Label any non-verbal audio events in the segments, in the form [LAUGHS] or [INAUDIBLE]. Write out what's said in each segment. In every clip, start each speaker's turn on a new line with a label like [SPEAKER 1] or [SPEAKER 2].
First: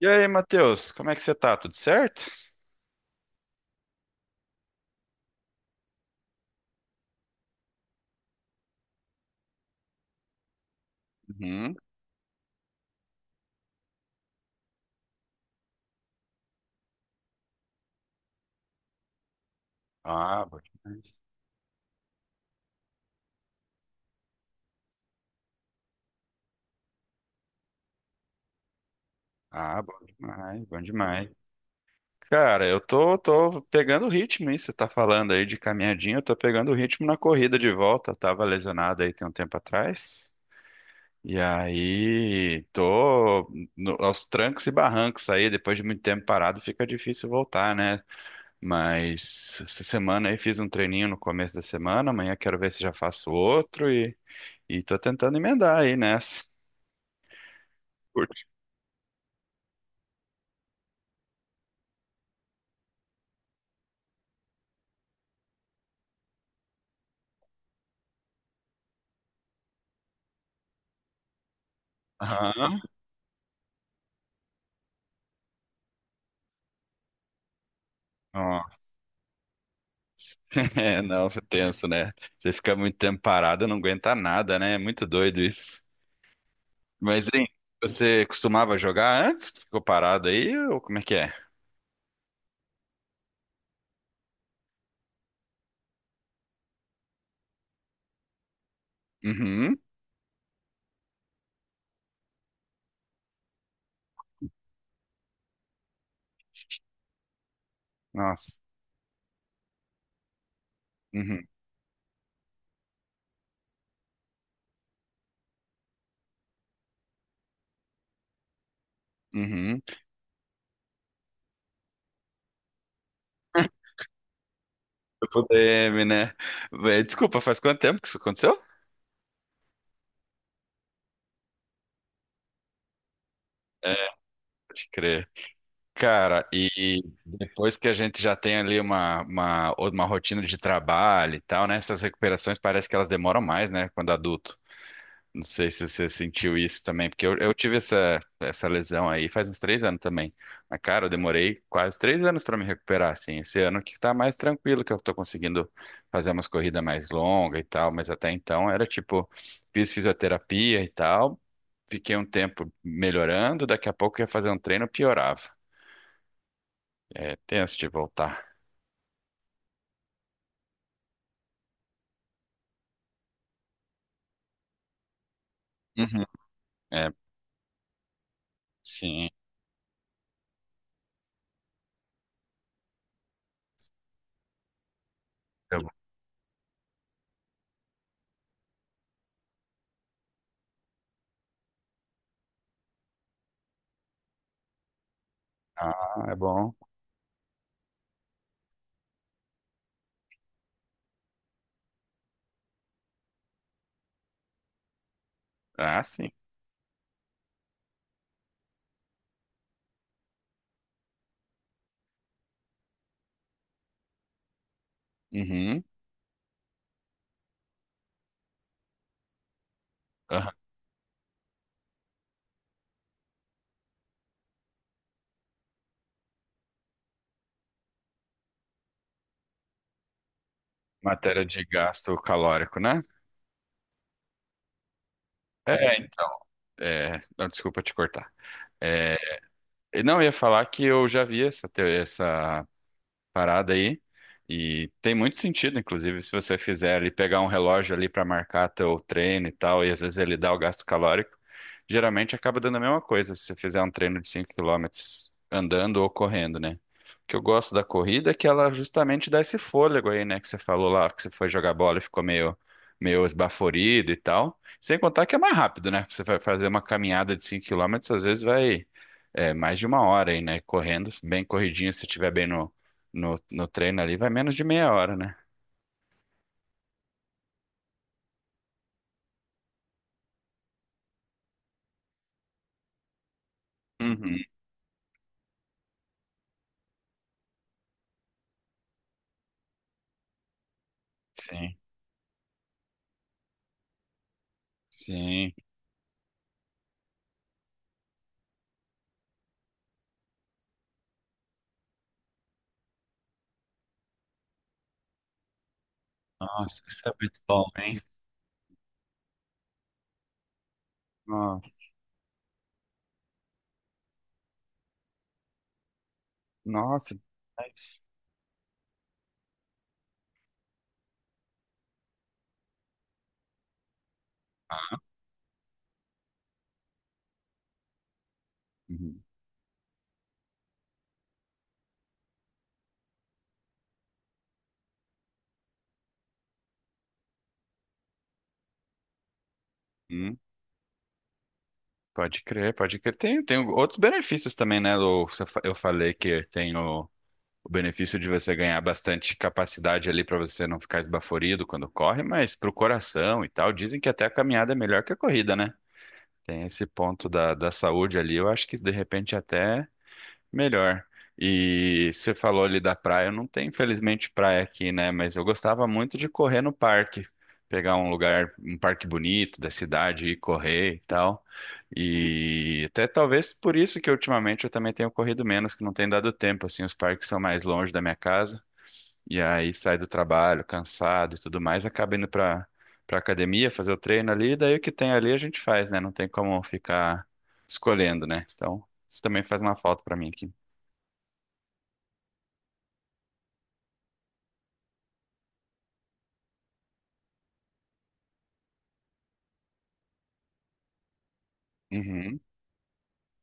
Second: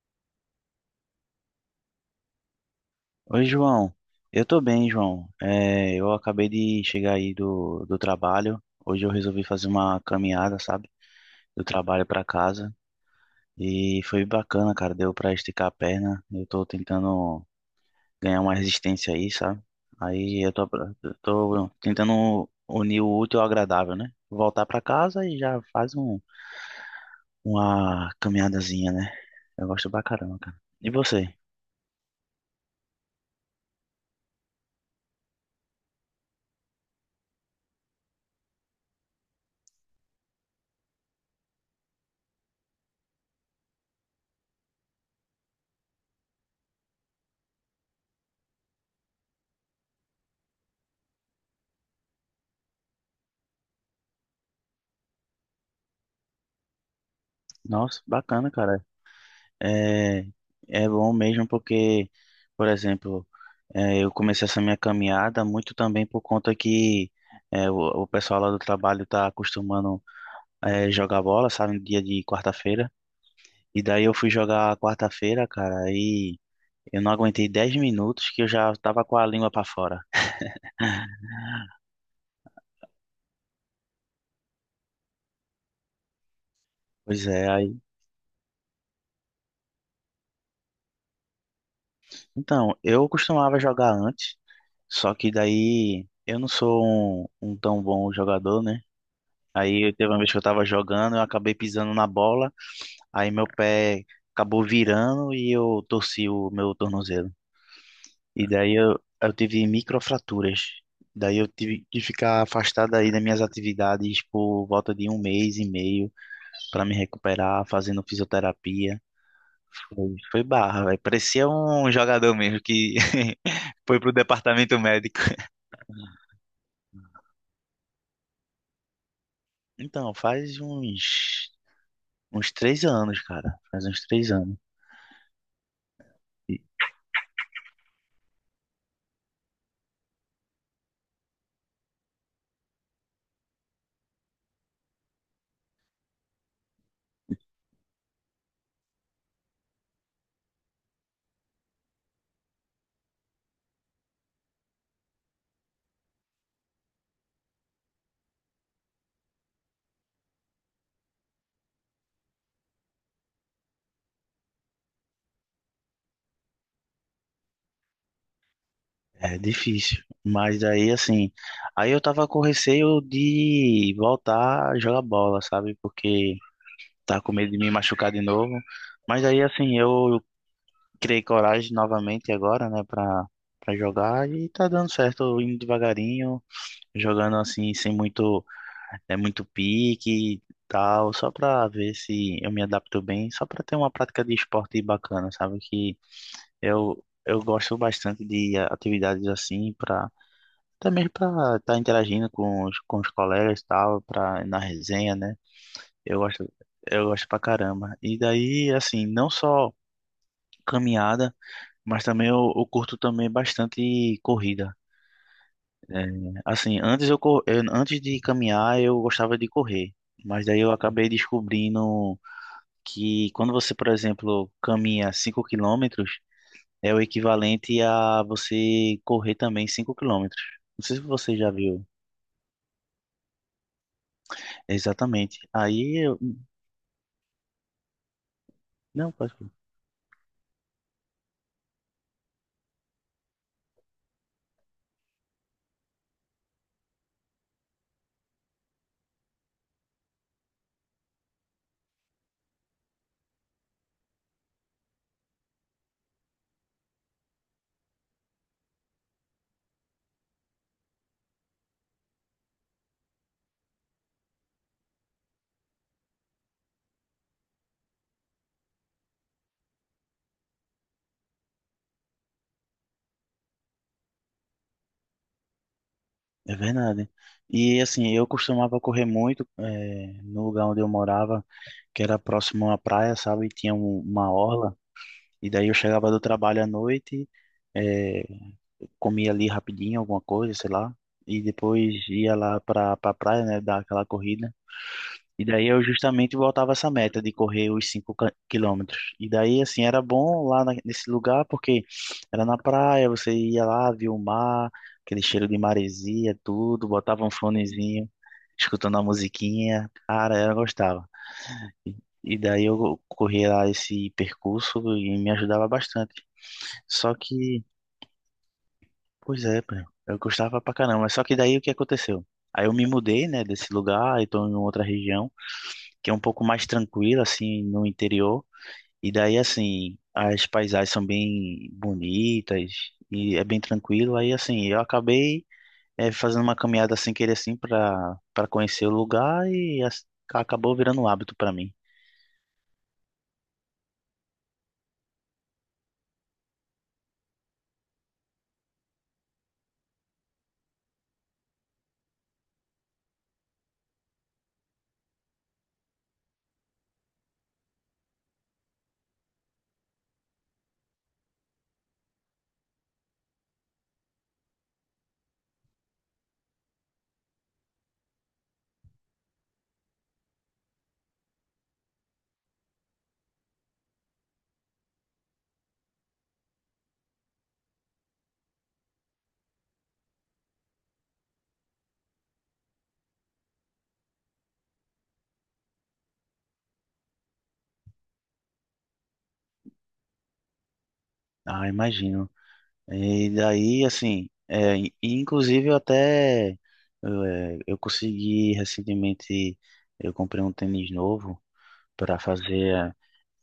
[SPEAKER 1] E aí, Matheus, como é que você tá? Tudo certo?
[SPEAKER 2] Oi, João. Eu tô bem, João. É, eu acabei de chegar aí do trabalho. Hoje eu resolvi fazer uma caminhada, sabe? Do
[SPEAKER 1] Uhum.
[SPEAKER 2] trabalho pra casa. E foi bacana, cara. Deu pra esticar a perna. Eu tô tentando ganhar uma resistência aí, sabe?
[SPEAKER 1] Ah,
[SPEAKER 2] Aí
[SPEAKER 1] bom
[SPEAKER 2] eu
[SPEAKER 1] demais.
[SPEAKER 2] tô tentando unir o útil ao agradável, né? Voltar pra casa e já faz uma caminhadazinha, né? Eu
[SPEAKER 1] Ah,
[SPEAKER 2] gosto
[SPEAKER 1] bom
[SPEAKER 2] pra caramba, cara.
[SPEAKER 1] demais, bom
[SPEAKER 2] E
[SPEAKER 1] demais.
[SPEAKER 2] você?
[SPEAKER 1] Cara, eu tô pegando o ritmo, hein? Você tá falando aí de caminhadinha, eu tô pegando o ritmo na corrida de volta. Eu tava lesionado aí tem um tempo atrás. E aí, tô aos trancos e barrancos aí, depois de muito tempo parado, fica difícil voltar, né? Mas essa semana aí fiz um treininho no começo da semana, amanhã quero ver se já faço outro e tô tentando emendar aí nessa.
[SPEAKER 2] Nossa,
[SPEAKER 1] Curte.
[SPEAKER 2] bacana, cara. É, É bom mesmo porque, por exemplo, eu comecei essa minha caminhada muito também por conta que é, o, o pessoal lá do trabalho tá acostumando, jogar bola, sabe, no dia de
[SPEAKER 1] Aham.
[SPEAKER 2] quarta-feira. E daí eu fui jogar quarta-feira, cara, aí eu não aguentei 10 minutos que eu já
[SPEAKER 1] Nossa.
[SPEAKER 2] tava com a língua pra fora.
[SPEAKER 1] [LAUGHS] É, não, é tenso, né? Você fica muito tempo parado, não aguenta nada, né? É muito doido isso.
[SPEAKER 2] Pois
[SPEAKER 1] Mas, hein,
[SPEAKER 2] é, aí.
[SPEAKER 1] você costumava jogar antes? Ficou parado aí? Ou como é que é?
[SPEAKER 2] Então, eu costumava jogar antes, só que daí eu não sou um tão bom jogador, né?
[SPEAKER 1] Uhum.
[SPEAKER 2] Aí teve uma vez que eu tava jogando, eu acabei pisando na bola, aí meu pé acabou virando e eu torci o meu tornozelo. E
[SPEAKER 1] Nossa.
[SPEAKER 2] daí eu tive microfraturas. Daí
[SPEAKER 1] Uhum.
[SPEAKER 2] eu tive que ficar afastado aí das minhas atividades por volta de 1 mês e meio para me recuperar, fazendo fisioterapia.
[SPEAKER 1] Uhum.
[SPEAKER 2] Foi barra, velho. Parecia um jogador mesmo que [LAUGHS] foi pro departamento médico.
[SPEAKER 1] O DM, né? Vé, desculpa, faz quanto tempo que isso aconteceu?
[SPEAKER 2] Então, faz uns 3 anos, cara. Faz
[SPEAKER 1] É,
[SPEAKER 2] uns 3 anos.
[SPEAKER 1] pode crer. Cara, e depois que a gente já tem ali uma rotina de trabalho e tal, né? Essas recuperações parece que elas demoram mais, né? Quando adulto. Não sei se você sentiu isso também, porque eu tive essa lesão aí faz uns 3 anos também. Mas, cara, eu demorei quase 3 anos para me recuperar, assim. Esse ano que tá mais tranquilo, que eu tô conseguindo fazer umas corridas mais longas e tal, mas até então era tipo, fiz fisioterapia e tal, fiquei um tempo melhorando, daqui a pouco eu ia fazer um treino, piorava. É tenso de voltar.
[SPEAKER 2] É difícil. Mas aí, assim, aí eu tava com receio de voltar a jogar bola, sabe?
[SPEAKER 1] Uhum.
[SPEAKER 2] Porque
[SPEAKER 1] É,
[SPEAKER 2] tava com medo de me machucar de novo. Mas
[SPEAKER 1] sim.
[SPEAKER 2] aí, assim, eu criei coragem novamente agora, né, pra jogar e tá dando certo, eu indo
[SPEAKER 1] Eu-
[SPEAKER 2] devagarinho, jogando assim, sem muito, é muito pique e tal, só pra ver se eu me adapto bem, só pra ter uma prática de esporte bacana, sabe?
[SPEAKER 1] Ah,
[SPEAKER 2] Que
[SPEAKER 1] é bom.
[SPEAKER 2] eu gosto bastante de atividades assim, pra até mesmo para estar interagindo com os colegas e tal, pra, na resenha, né?
[SPEAKER 1] Ah,
[SPEAKER 2] Eu
[SPEAKER 1] sim.
[SPEAKER 2] gosto, eu gosto pra caramba. E daí, assim, não só caminhada, mas também eu curto também bastante corrida.
[SPEAKER 1] Uhum.
[SPEAKER 2] É, assim, antes, antes de caminhar, eu gostava de correr. Mas
[SPEAKER 1] Aham.
[SPEAKER 2] daí eu acabei descobrindo que quando você, por exemplo, caminha 5 quilômetros, é o equivalente a você correr também 5 quilômetros. Não sei se você
[SPEAKER 1] Matéria
[SPEAKER 2] já
[SPEAKER 1] de
[SPEAKER 2] viu.
[SPEAKER 1] gasto calórico, né?
[SPEAKER 2] Exatamente.
[SPEAKER 1] É,
[SPEAKER 2] Aí,
[SPEAKER 1] então, é, não, desculpa te cortar.
[SPEAKER 2] não,
[SPEAKER 1] É,
[SPEAKER 2] pode crer.
[SPEAKER 1] não, eu ia falar que eu já vi essa parada aí. E tem muito sentido, inclusive, se você fizer ali, pegar um relógio ali para marcar teu treino e tal, e às vezes ele dá o gasto calórico, geralmente acaba dando a mesma coisa se você fizer um treino de 5 quilômetros andando ou correndo, né? O que eu gosto da corrida é que ela justamente dá esse fôlego aí, né? Que você falou lá, que você foi jogar bola e ficou meio, meio esbaforido e tal. Sem contar que é mais rápido, né? Você vai fazer uma caminhada de 5 quilômetros às vezes vai é, mais de 1 hora aí, né? Correndo, bem corridinho, se estiver bem no, treino ali, vai menos de meia hora, né?
[SPEAKER 2] É verdade. E assim, eu costumava correr muito, no lugar onde eu morava, que era próximo à praia, sabe? E tinha uma
[SPEAKER 1] Uhum,
[SPEAKER 2] orla. E daí eu chegava do trabalho à noite, eh, comia ali rapidinho alguma coisa, sei lá. E
[SPEAKER 1] sim,
[SPEAKER 2] depois ia lá pra praia, né? Dar aquela corrida. E
[SPEAKER 1] sim.
[SPEAKER 2] daí eu justamente voltava essa meta de correr os 5 quilômetros. E daí, assim, era bom lá nesse lugar porque era na praia, você ia lá, via o mar, aquele cheiro de maresia,
[SPEAKER 1] Nossa,
[SPEAKER 2] tudo,
[SPEAKER 1] isso é
[SPEAKER 2] botava um
[SPEAKER 1] muito bom, hein?
[SPEAKER 2] fonezinho, escutando a musiquinha. Cara, eu gostava.
[SPEAKER 1] Nossa,
[SPEAKER 2] E daí eu corria lá esse percurso e me ajudava bastante.
[SPEAKER 1] nossa,
[SPEAKER 2] Só que,
[SPEAKER 1] demais.
[SPEAKER 2] pois é, pô, eu gostava pra caramba. Só que daí o que aconteceu? Aí eu me mudei, né, desse lugar, então em outra região que é um pouco mais tranquila, assim, no interior. E
[SPEAKER 1] Uhum.
[SPEAKER 2] daí, assim, as paisagens são bem bonitas e é bem tranquilo. Aí, assim, eu acabei, fazendo uma caminhada sem querer, assim, para conhecer o lugar e
[SPEAKER 1] Hum,
[SPEAKER 2] acabou virando um hábito para mim.
[SPEAKER 1] pode crer, pode crer. Tem, tem outros benefícios também, né, Lu? Você fa- Eu falei que tem o benefício de você ganhar bastante capacidade ali para você não ficar esbaforido quando corre, mas pro coração e tal, dizem que até a caminhada é melhor que a corrida, né? Tem esse ponto da saúde ali, eu acho que de repente até melhor. E você falou ali da praia, não tem infelizmente praia aqui, né? Mas eu gostava muito de correr no parque, pegar um lugar, um parque bonito da cidade, e correr e tal. E até talvez por isso que ultimamente eu também tenho corrido menos, que não tem dado tempo, assim, os parques são mais longe da minha casa. E aí sai do trabalho, cansado e tudo mais, acaba indo pra academia, fazer o treino ali, e daí o que tem ali a gente faz, né? Não tem como ficar escolhendo, né? Então, isso também faz uma falta pra mim aqui.
[SPEAKER 2] Ah, imagino. E daí, assim, e inclusive eu até, eu consegui recentemente, eu comprei um tênis novo para
[SPEAKER 1] Uhum,
[SPEAKER 2] fazer,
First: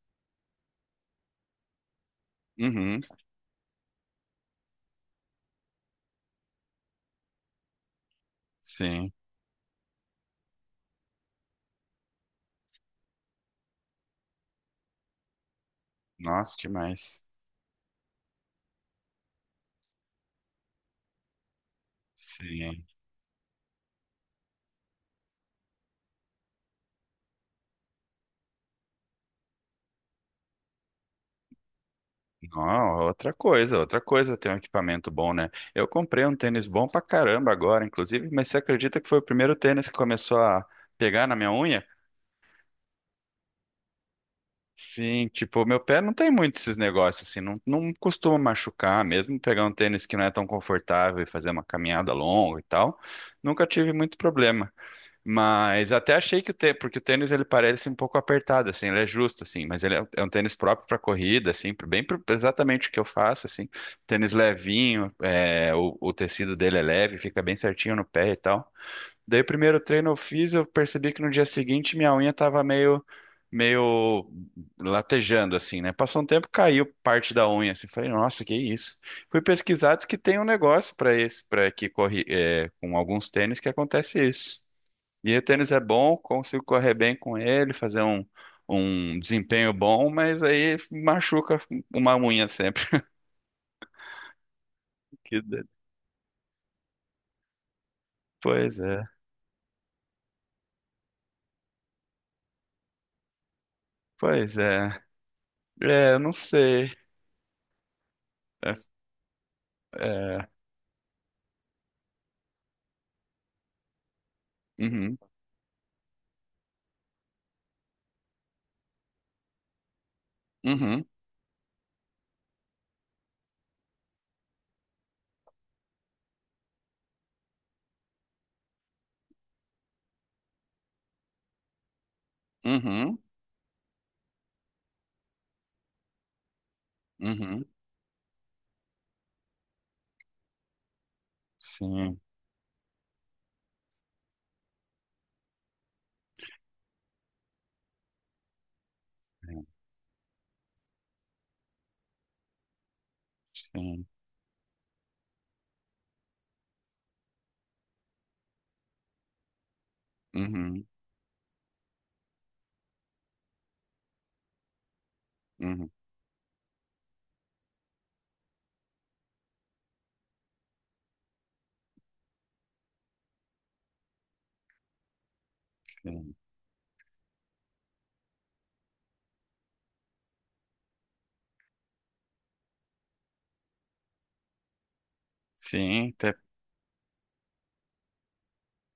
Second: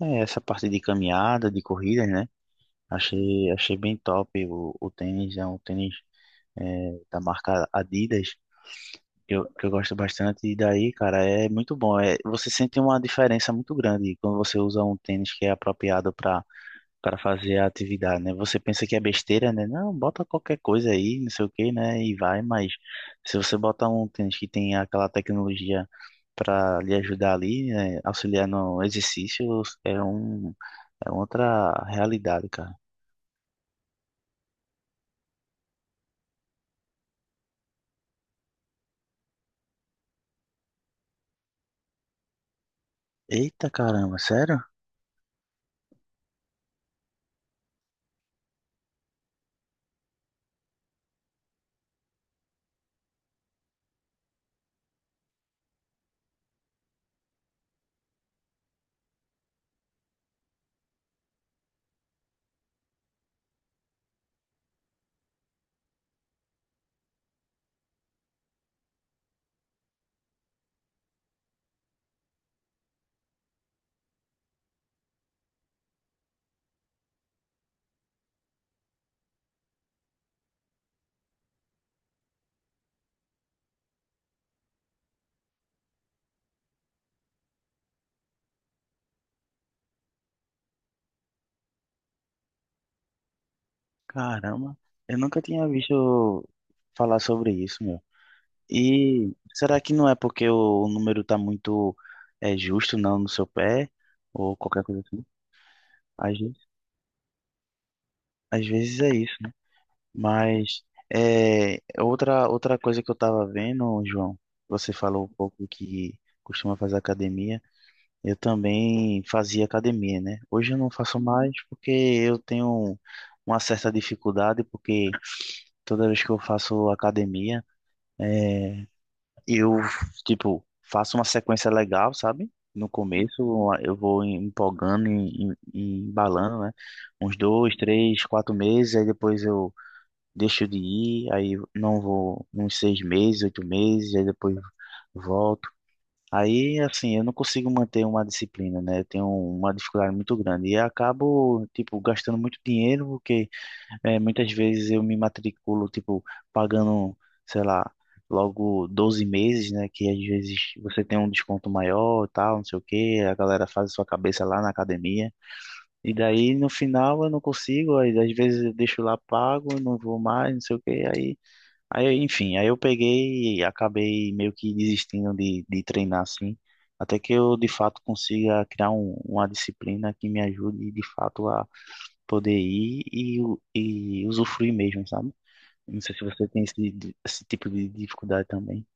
[SPEAKER 2] essa parte de caminhada, de corrida, né?
[SPEAKER 1] uhum,
[SPEAKER 2] Achei, achei bem top o tênis, é um tênis, da marca Adidas,
[SPEAKER 1] sim.
[SPEAKER 2] que eu gosto bastante, e daí, cara, é muito bom. É, você sente uma diferença muito grande quando você usa um tênis que é apropriado
[SPEAKER 1] Nossa,
[SPEAKER 2] para
[SPEAKER 1] demais.
[SPEAKER 2] fazer a atividade, né? Você pensa que é besteira, né? Não, bota qualquer coisa aí, não sei o que, né? E vai, mas
[SPEAKER 1] Sim.
[SPEAKER 2] se você bota um tênis que tem aquela tecnologia para lhe ajudar ali, né? Auxiliar no exercício, é um, é outra realidade, cara.
[SPEAKER 1] Não, outra coisa ter um equipamento bom, né? Eu comprei um tênis bom pra caramba agora, inclusive, mas você acredita que foi o primeiro tênis que começou a pegar na minha unha?
[SPEAKER 2] Eita caramba, sério?
[SPEAKER 1] Sim, tipo, meu pé não tem muito esses negócios, assim, não, não costuma machucar, mesmo pegar um tênis que não é tão confortável e fazer uma caminhada longa e tal, nunca tive muito problema. Mas até achei que o tênis, porque o tênis ele parece um pouco apertado, assim, ele é justo, assim, mas ele é um tênis próprio para corrida, assim, exatamente o que eu faço, assim, tênis levinho, é, o tecido dele é leve, fica bem certinho no pé e tal. Daí o primeiro treino eu fiz, eu percebi que no dia seguinte minha unha tava meio latejando, assim, né? Passou um tempo, caiu parte da unha, assim, falei, nossa, que isso? Fui pesquisar, diz que tem um negócio para esse, para que corre, é, com alguns tênis que acontece isso. E o tênis é bom, consigo correr bem com ele, fazer um desempenho bom, mas aí machuca uma unha sempre. [LAUGHS]
[SPEAKER 2] Caramba, eu
[SPEAKER 1] Que
[SPEAKER 2] nunca
[SPEAKER 1] de-
[SPEAKER 2] tinha visto falar sobre isso, meu.
[SPEAKER 1] Pois é,
[SPEAKER 2] E será que não é porque o número tá muito, justo, não, no seu pé? Ou
[SPEAKER 1] pois
[SPEAKER 2] qualquer
[SPEAKER 1] é.
[SPEAKER 2] coisa assim?
[SPEAKER 1] É, eu não
[SPEAKER 2] Às vezes,
[SPEAKER 1] sei.
[SPEAKER 2] às
[SPEAKER 1] É,
[SPEAKER 2] vezes é isso, né?
[SPEAKER 1] é,
[SPEAKER 2] Mas, outra coisa que eu tava vendo, João, você
[SPEAKER 1] uhum,
[SPEAKER 2] falou um pouco que costuma fazer academia. Eu também fazia academia, né? Hoje eu não
[SPEAKER 1] uhum,
[SPEAKER 2] faço mais porque eu tenho uma certa dificuldade, porque toda vez que eu faço academia, é, eu, tipo, faço uma sequência legal, sabe? No
[SPEAKER 1] uhum,
[SPEAKER 2] começo eu vou empolgando e embalando, né? Uns
[SPEAKER 1] uhum.
[SPEAKER 2] dois, três, 4 meses, aí depois eu deixo de ir, aí não
[SPEAKER 1] Sim,
[SPEAKER 2] vou uns 6 meses, 8 meses, aí depois volto. Aí, assim, eu não consigo manter uma disciplina, né? Eu tenho uma dificuldade muito grande e acabo, tipo, gastando muito dinheiro porque,
[SPEAKER 1] sim,
[SPEAKER 2] muitas vezes eu me matriculo, tipo, pagando, sei lá, logo 12 meses, né? Que às vezes
[SPEAKER 1] uhum,
[SPEAKER 2] você tem um desconto maior, e tal, não sei o quê, a galera faz a sua cabeça lá na academia.
[SPEAKER 1] uhum,
[SPEAKER 2] E daí no final eu não consigo, aí às vezes eu deixo lá pago, não vou mais, não sei o quê, aí enfim, aí eu peguei e acabei meio que desistindo de treinar
[SPEAKER 1] sim.
[SPEAKER 2] assim, até que eu de fato consiga criar uma disciplina que me ajude de fato poder ir e, e usufruir mesmo, sabe? Não
[SPEAKER 1] Sim,
[SPEAKER 2] sei se você tem esse tipo de dificuldade também.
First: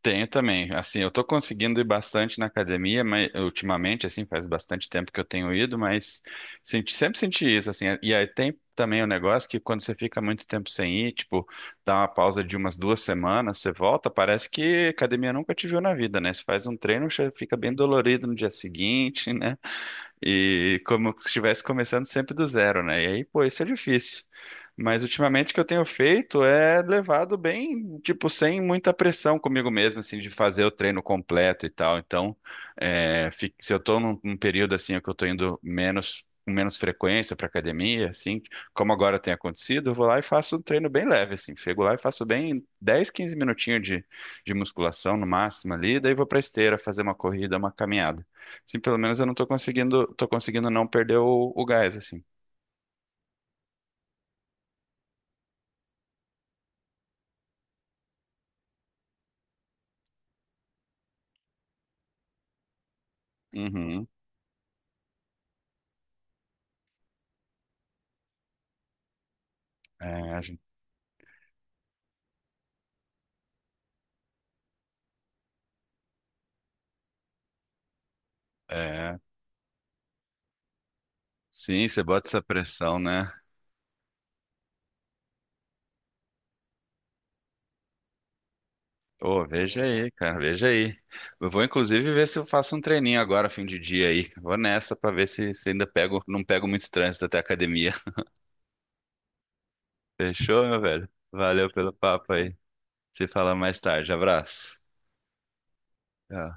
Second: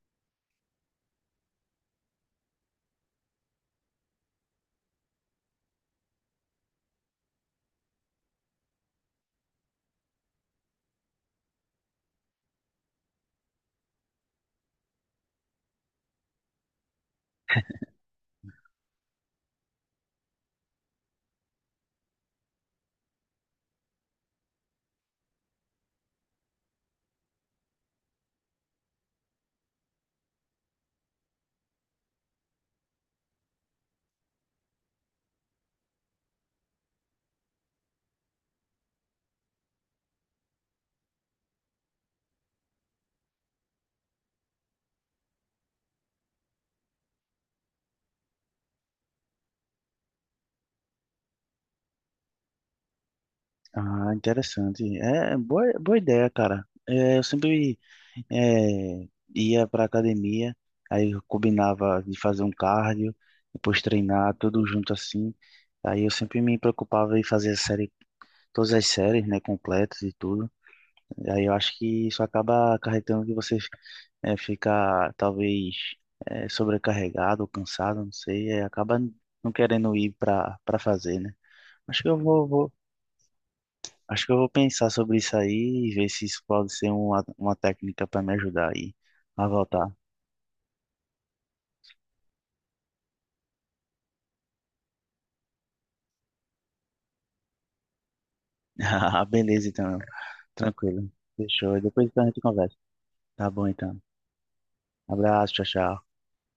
[SPEAKER 1] tenho também. Assim, eu tô conseguindo ir bastante na academia, mas ultimamente, assim, faz bastante tempo que eu tenho ido, mas sempre senti isso, assim. E aí tem também o negócio que quando você fica muito tempo sem ir, tipo, dá uma pausa de umas 2 semanas, você volta, parece que academia nunca te viu na vida, né? Você faz um treino, você fica bem dolorido no dia seguinte, né? E como se estivesse começando sempre do zero, né? E aí, pô, isso é difícil. Mas ultimamente o que eu tenho feito é levado bem, tipo, sem muita pressão comigo mesmo, assim, de fazer o treino completo e tal. Então, é, se eu tô num período assim, que eu tô indo menos, com menos frequência pra academia, assim, como agora tem acontecido, eu vou lá e faço um treino bem leve, assim. Chego lá e faço bem 10, 15 minutinhos de musculação no máximo ali, daí vou pra esteira fazer uma corrida, uma caminhada. Sim, pelo menos eu não tô conseguindo, tô conseguindo não perder o gás, assim.
[SPEAKER 2] Ah, interessante. É, é boa ideia, cara. É, eu sempre, é, ia pra academia, aí eu combinava de fazer um cardio, depois
[SPEAKER 1] Uhum.
[SPEAKER 2] treinar, tudo junto assim. Aí eu sempre me preocupava em fazer a série, todas as séries, né, completas e
[SPEAKER 1] É, a
[SPEAKER 2] tudo.
[SPEAKER 1] gente-
[SPEAKER 2] E aí eu acho que isso acaba acarretando que você, fica talvez, sobrecarregado ou cansado, não sei, e acaba
[SPEAKER 1] é.
[SPEAKER 2] não querendo ir para fazer, né?
[SPEAKER 1] Sim,
[SPEAKER 2] Acho
[SPEAKER 1] você
[SPEAKER 2] que eu
[SPEAKER 1] bota essa
[SPEAKER 2] vou, vou-
[SPEAKER 1] pressão, né?
[SPEAKER 2] acho que eu vou pensar sobre isso aí e ver se isso pode ser uma técnica para me ajudar aí
[SPEAKER 1] Ô,
[SPEAKER 2] a
[SPEAKER 1] veja
[SPEAKER 2] voltar.
[SPEAKER 1] aí, cara, veja aí. Eu vou inclusive ver se eu faço um treininho agora, fim de dia aí. Vou nessa pra ver se ainda pego, não pego muito trânsito até a academia.
[SPEAKER 2] [LAUGHS] Beleza, então.
[SPEAKER 1] [LAUGHS] Fechou, meu velho?
[SPEAKER 2] Tranquilo.
[SPEAKER 1] Valeu
[SPEAKER 2] Fechou. E
[SPEAKER 1] pelo
[SPEAKER 2] depois então a
[SPEAKER 1] papo
[SPEAKER 2] gente
[SPEAKER 1] aí.
[SPEAKER 2] conversa.
[SPEAKER 1] Se
[SPEAKER 2] Tá
[SPEAKER 1] fala
[SPEAKER 2] bom,
[SPEAKER 1] mais
[SPEAKER 2] então.
[SPEAKER 1] tarde. Abraço.
[SPEAKER 2] Abraço, tchau, tchau.
[SPEAKER 1] Tchau.